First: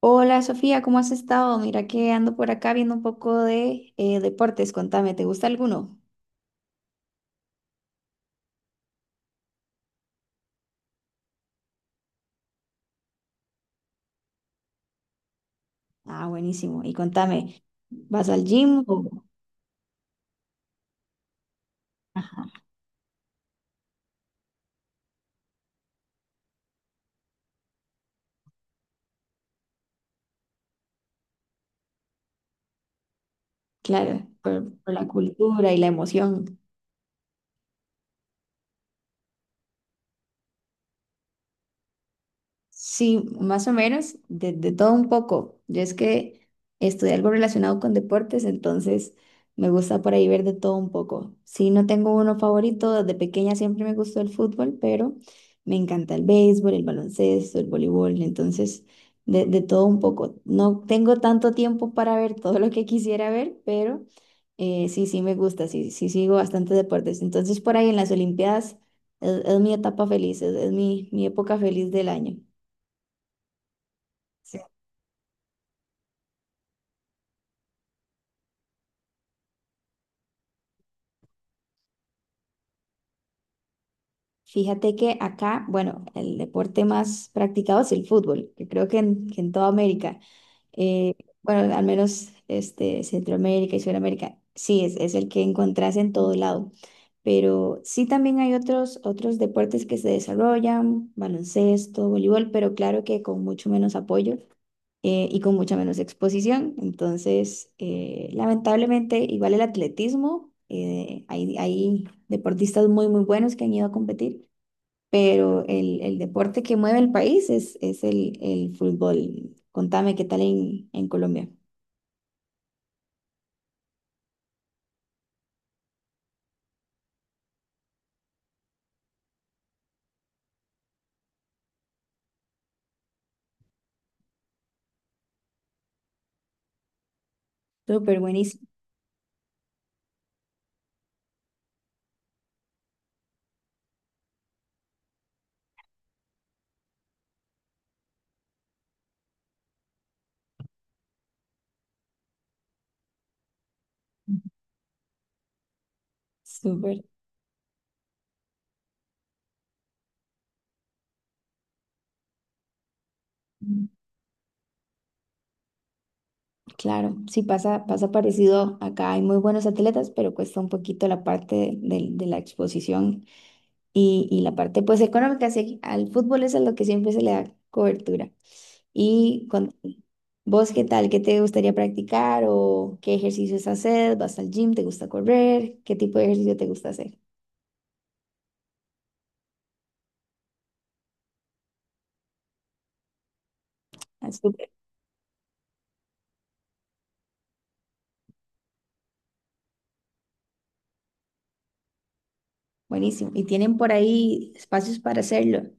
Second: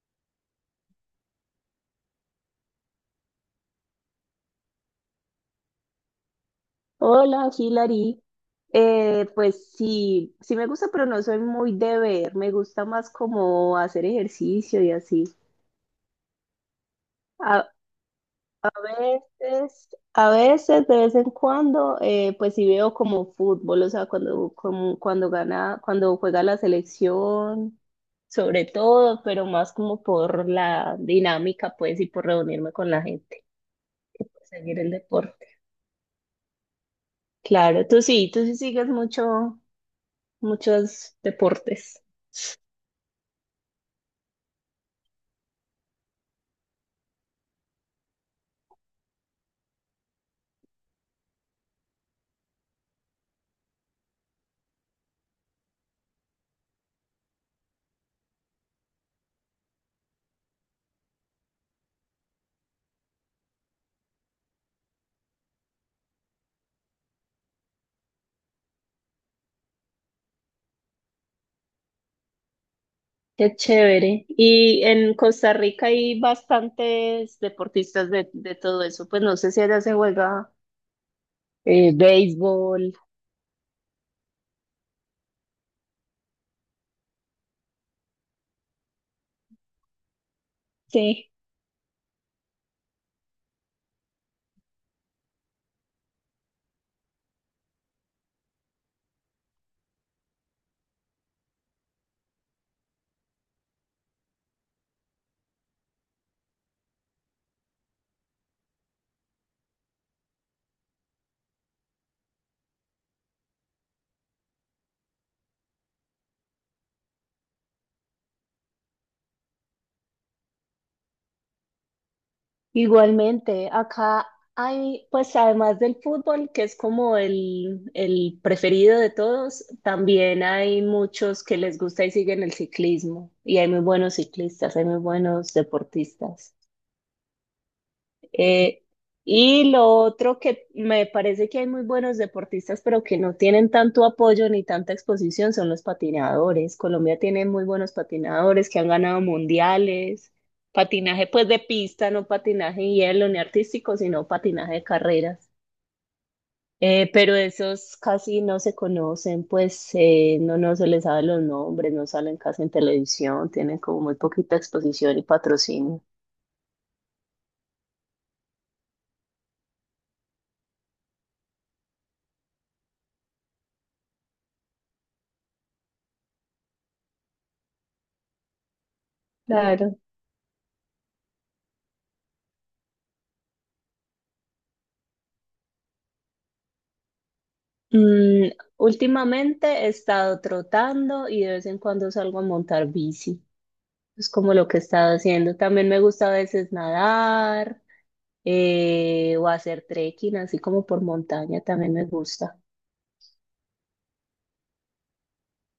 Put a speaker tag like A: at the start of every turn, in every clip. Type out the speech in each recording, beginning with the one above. A: Hola Sofía, ¿cómo has estado? Mira que ando por acá viendo un poco de deportes. Contame, ¿te gusta alguno?
B: Hola, Hilary. Pues sí, me gusta, pero no soy muy de ver. Me gusta más como hacer ejercicio y así.
A: Ah, buenísimo. Y contame,
B: A,
A: ¿vas al
B: a
A: gym o,
B: veces, a veces, de vez en cuando, pues sí veo como fútbol, o sea, cuando, cuando gana, cuando juega la selección, sobre todo, pero más como por la dinámica, pues, y por reunirme con la gente,
A: claro,
B: seguir el
A: por la
B: deporte.
A: cultura y la emoción?
B: Claro, tú sí sigues muchos deportes.
A: Sí, más o menos, de todo un poco. Yo es que estudié algo relacionado con deportes, entonces me gusta por ahí ver de todo un poco. Sí, no tengo uno favorito, desde pequeña siempre me gustó el fútbol, pero me encanta el béisbol, el baloncesto, el voleibol, entonces de todo un poco. No tengo tanto tiempo para ver todo lo que quisiera ver, pero sí, sí me gusta, sí, sí sigo bastante deportes. Entonces por ahí en las Olimpiadas es mi etapa feliz, es mi época feliz del año.
B: Qué chévere. Y en Costa Rica hay bastantes deportistas de todo eso. Pues no sé si allá se juega béisbol.
A: Fíjate que acá, bueno, el deporte más practicado es el fútbol, que creo que que en toda América, eh,
B: Sí,
A: bueno, al menos este, Centroamérica y Sudamérica, sí, es el que encontrás en todo lado. Pero sí también hay otros deportes que se desarrollan, baloncesto, voleibol, pero claro que con mucho menos apoyo y con mucha menos exposición. Entonces, lamentablemente, igual el atletismo, hay deportistas muy, muy buenos que han ido a competir, pero el deporte que mueve el país es el fútbol. Contame qué tal en Colombia.
B: igualmente. Acá hay, pues además del fútbol, que es como el preferido de todos, también hay muchos que les gusta y siguen el ciclismo. Y hay muy buenos ciclistas, hay muy buenos deportistas.
A: Súper buenísimo,
B: Eh, y lo otro que me parece que hay muy buenos deportistas, pero que no tienen tanto apoyo ni tanta exposición, son los patinadores. Colombia tiene muy buenos patinadores que han ganado mundiales. Patinaje pues de pista, no patinaje en hielo ni artístico, sino patinaje de carreras.
A: súper.
B: Pero esos casi no se conocen, pues no se les sabe los nombres, no salen casi en televisión, tienen
A: Mm,
B: como muy poquita exposición y patrocinio.
A: claro, sí, pasa, pasa parecido acá. Hay muy buenos atletas, pero cuesta un poquito la parte de la exposición y la parte pues económica. Sí, al fútbol es a lo que siempre se le da cobertura. Y con
B: Claro.
A: vos, ¿qué tal? ¿Qué te gustaría practicar o qué ejercicios haces? ¿Vas al gym? ¿Te gusta correr? ¿Qué tipo de ejercicio te gusta hacer?
B: Mm, últimamente he estado trotando y de vez en cuando salgo a montar bici. Es como lo que he estado haciendo. También me gusta a veces nadar o hacer trekking, así como por montaña, también me gusta.
A: Buenísimo. Y tienen por ahí espacios para hacerlo.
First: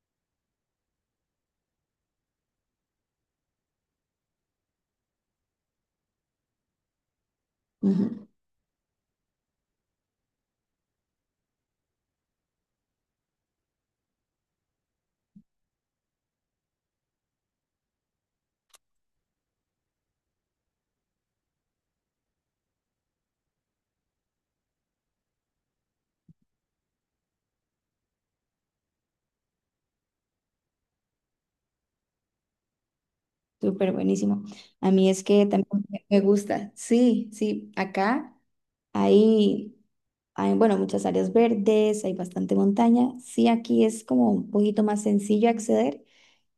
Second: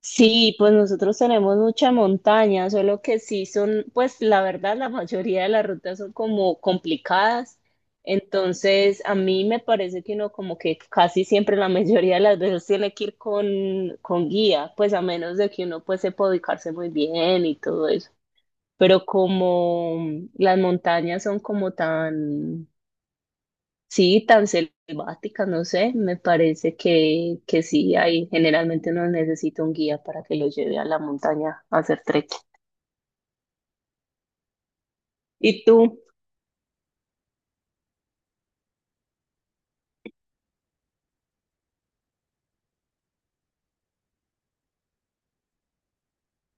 B: Sí, pues nosotros tenemos mucha montaña, solo que sí son, pues la verdad, la mayoría de las rutas son como complicadas.
A: Ujú.
B: Entonces, a mí me parece que uno como que casi siempre la mayoría de las veces tiene que ir con guía, pues a menos de que uno pues sepa ubicarse muy bien y todo eso. Pero como las montañas son como tan sí, tan selváticas, no sé, me parece que sí, ahí generalmente uno necesita un guía para que lo lleve a la montaña a hacer trekking.
A: Súper buenísimo. A mí es que
B: ¿Y
A: también
B: tú?
A: me gusta. Sí, sí, acá hay, bueno, muchas áreas verdes, hay bastante montaña. Sí, aquí es como un poquito más sencillo acceder.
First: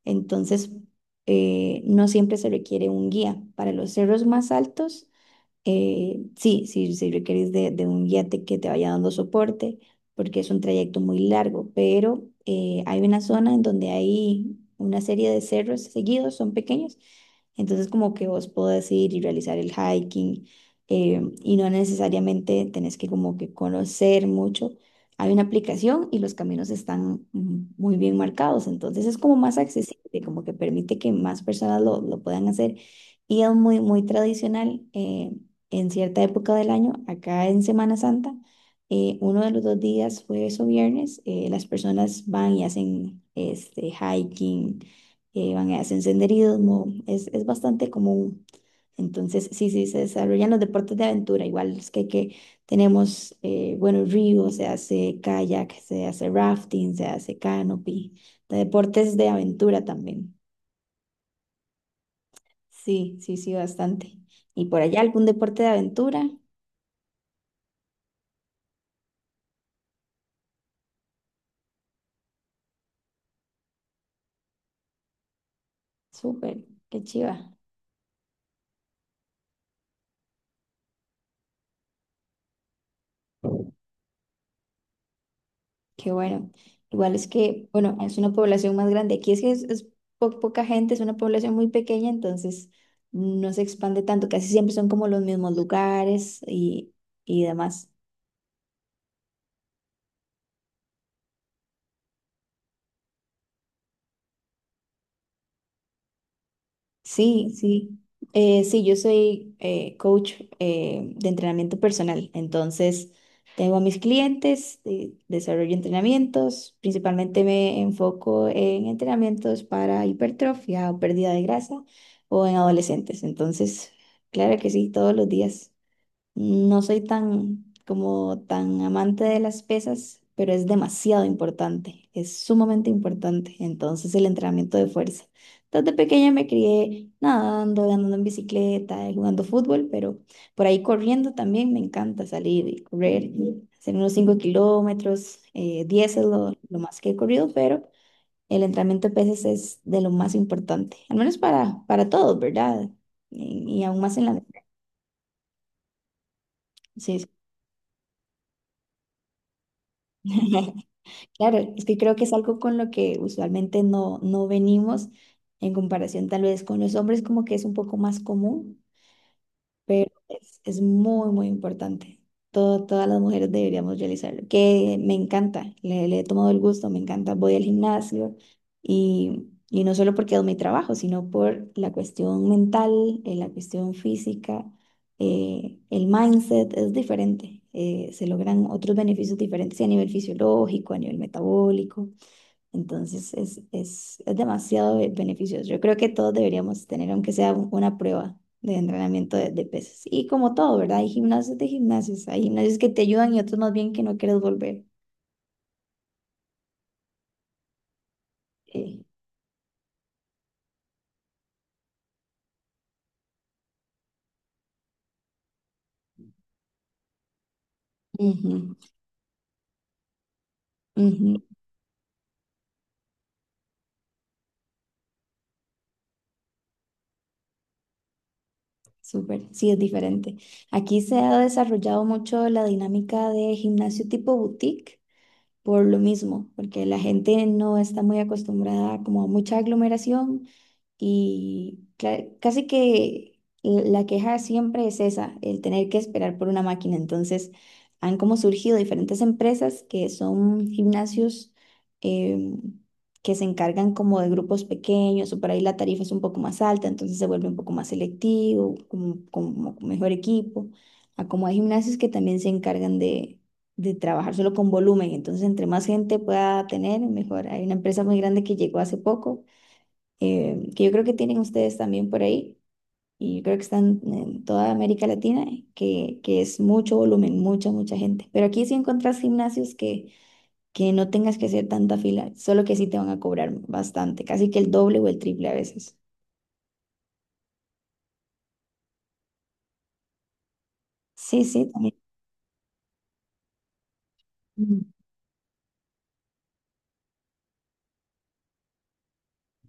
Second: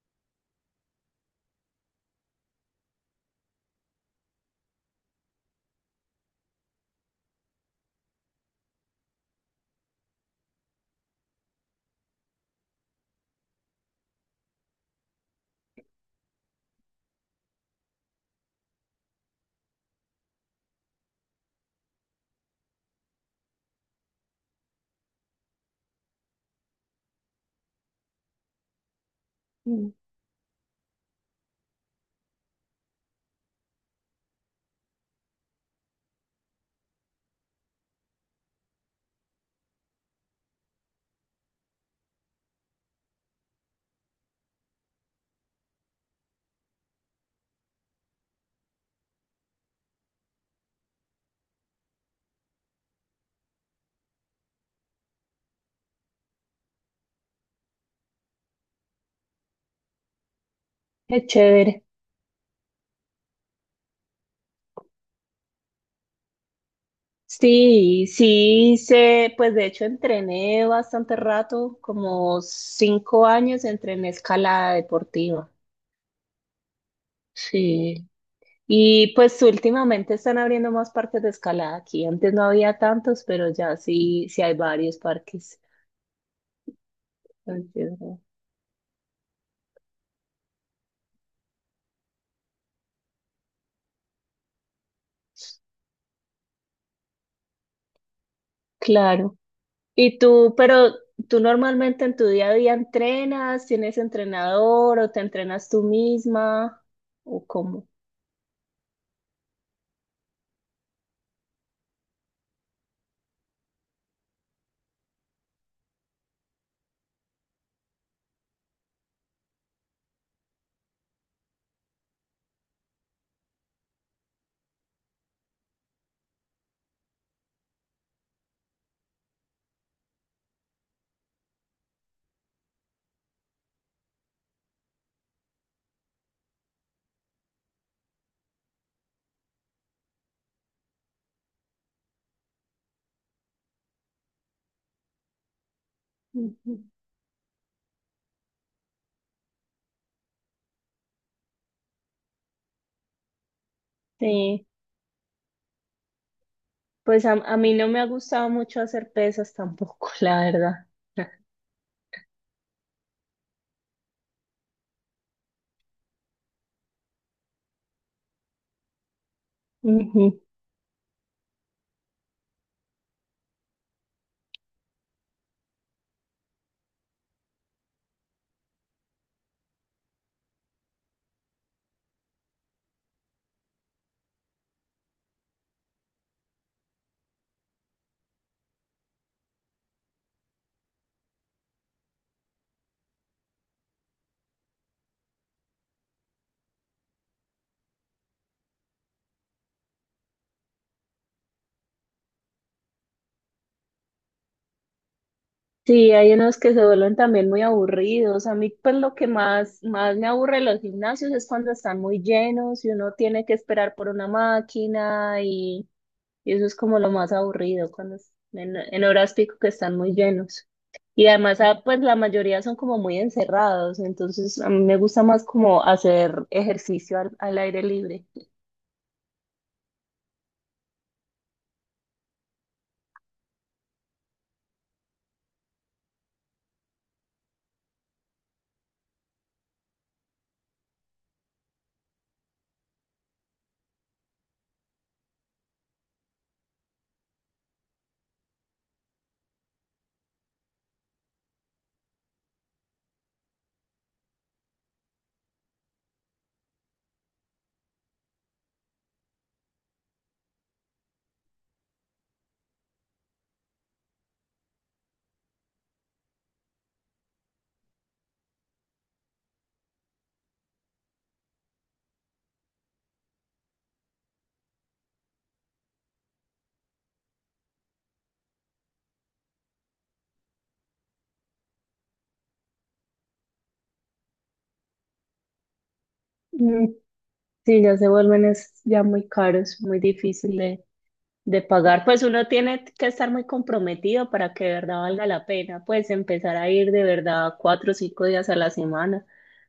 A: Entonces, no siempre se requiere un guía. Para los cerros más altos, sí requerís de un guiate que te vaya dando soporte, porque es un trayecto muy largo, pero hay una zona en donde hay una serie de cerros seguidos, son pequeños, entonces como que vos podés ir y realizar el hiking, y no necesariamente tenés que como que conocer mucho. Hay una aplicación y los caminos están muy bien marcados, entonces es como más
B: Mm.
A: accesible, como que permite que más personas lo puedan hacer. Y es muy, muy tradicional. En cierta época del año, acá en Semana Santa, uno de los dos días, jueves o viernes, las personas van y hacen este, hiking, van y hacen senderismo, es bastante común. Entonces, sí, sí, se desarrollan los deportes de aventura, igual es que tenemos buenos río, se hace kayak, se hace rafting, se hace canopy, de deportes de aventura también.
B: Qué chévere.
A: Sí, sí, sí, bastante. ¿Y por allá algún deporte de aventura?
B: Sí, sí, sé, pues de hecho entrené bastante rato, como 5 años entrené escalada deportiva.
A: Súper, qué chiva,
B: Sí. Y pues últimamente están abriendo más parques de escalada aquí. Antes no había tantos, pero ya sí, sí hay varios parques.
A: qué bueno. Igual es que, bueno,
B: Entonces,
A: es una población más grande. Aquí es que es poca gente, es una población muy pequeña, entonces no se expande tanto. Casi siempre son como los mismos lugares y demás.
B: claro. Y tú, pero tú normalmente en tu día a día entrenas, tienes entrenador o te entrenas tú misma o
A: Sí,
B: cómo.
A: sí. Sí, yo soy coach de entrenamiento personal. Entonces, tengo a mis clientes, desarrollo entrenamientos. Principalmente me enfoco en entrenamientos para hipertrofia o pérdida de grasa o en adolescentes. Entonces, claro que sí, todos los días. No soy tan como tan amante de las pesas, pero es demasiado importante, es sumamente importante. Entonces el entrenamiento de fuerza. Desde pequeña me crié nadando, andando en bicicleta, jugando fútbol, pero por ahí corriendo también me encanta salir y correr, hacer unos 5 kilómetros, 10 es lo
B: Ujú.
A: más que he corrido, pero el entrenamiento de pesas es de lo más importante, al menos para todos, ¿verdad? Y aún más en la...
B: Sí, pues
A: Sí.
B: a mí no me ha gustado mucho hacer pesas tampoco,
A: Sí.
B: la verdad.
A: Claro, es que creo que es algo con lo que usualmente no, no venimos en comparación tal vez con los hombres, como que es un poco más común, pero
B: Ujú.
A: es muy, muy importante. Todas las mujeres deberíamos realizarlo, que me encanta, le he tomado el gusto, me encanta. Voy al gimnasio y no solo porque es mi trabajo, sino por la cuestión mental, la cuestión física, el mindset es diferente. Se logran otros beneficios diferentes a nivel fisiológico, a nivel metabólico. Entonces es demasiado beneficioso. Yo creo que todos deberíamos tener, aunque sea una prueba de entrenamiento de pesas. Y como todo, ¿verdad? Hay gimnasios de gimnasios. Hay gimnasios que te ayudan y otros más bien que no quieres volver.
B: Sí, hay unos que se vuelven también muy aburridos. A mí, pues
A: Eh,
B: lo más me aburre de los gimnasios es cuando están muy llenos y uno tiene que esperar por una máquina. Y eso es como lo más aburrido cuando
A: Ujú,
B: en horas pico que están muy llenos. Y
A: ujú,
B: además, ah, pues la mayoría son como muy encerrados, entonces a mí me gusta más como hacer ejercicio al aire libre.
A: súper. Sí, es diferente. Aquí se ha desarrollado mucho la dinámica de gimnasio tipo boutique por lo mismo, porque la gente no está muy acostumbrada como a mucha aglomeración, y casi que la queja siempre es esa, el tener que esperar por una máquina. Entonces, han como surgido diferentes empresas que son gimnasios, em, que se encargan como de grupos pequeños o por ahí la tarifa es un poco más alta, entonces se vuelve un poco más selectivo, como, como mejor equipo. A como hay gimnasios que también se encargan de trabajar solo con volumen, entonces entre más gente pueda tener, mejor. Hay una empresa muy grande que llegó hace poco, que yo creo que tienen ustedes también por ahí, y yo creo que están en toda América Latina, que es mucho volumen, mucha, mucha gente. Pero aquí sí encontrás gimnasios que no tengas que hacer tanta fila, solo que sí te van a cobrar bastante, casi que el doble o el triple a veces.
B: Mm, sí, ya se vuelven es ya muy caros, muy difícil
A: Sí,
B: de
A: sí, también.
B: pagar. Pues uno tiene que estar muy comprometido para que de
A: Mm.
B: verdad valga la pena, pues empezar a ir de verdad 4 o 5 días a la semana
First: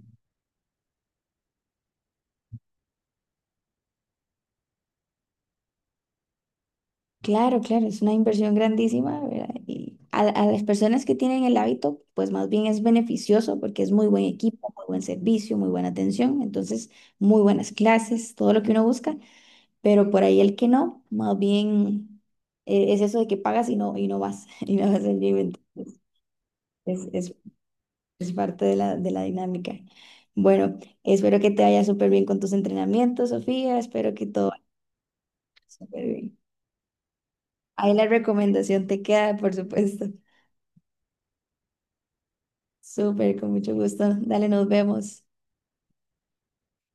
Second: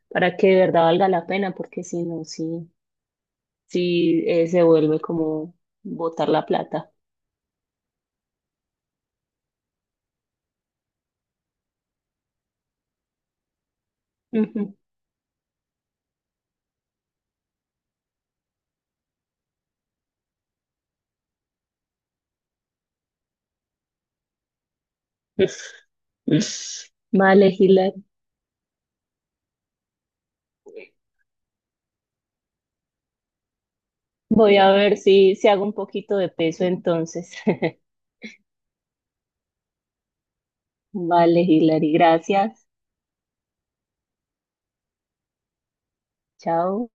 B: para que de verdad valga la pena, porque si no, sí. Sí se vuelve como botar la plata.
A: Claro, claro, es una inversión grandísima, ¿verdad? Y a las personas que tienen el hábito, pues más bien es beneficioso porque es muy buen equipo,
B: Ujú.
A: muy buen servicio, muy buena atención, entonces muy buenas clases, todo lo que uno busca. Pero por ahí el que no, más bien es eso de que pagas y no, y no vas al gym. Entonces, es, es,
B: Vale, Gila.
A: es parte de la dinámica. Bueno, espero que te vaya súper bien con tus entrenamientos, Sofía. Espero que todo
B: Voy
A: vaya
B: a ver si hago un
A: súper
B: poquito de
A: bien.
B: peso entonces.
A: Ahí la recomendación te queda, por supuesto.
B: Vale, Hilary, gracias.
A: Súper, con mucho gusto. Dale, nos vemos.
B: Chao.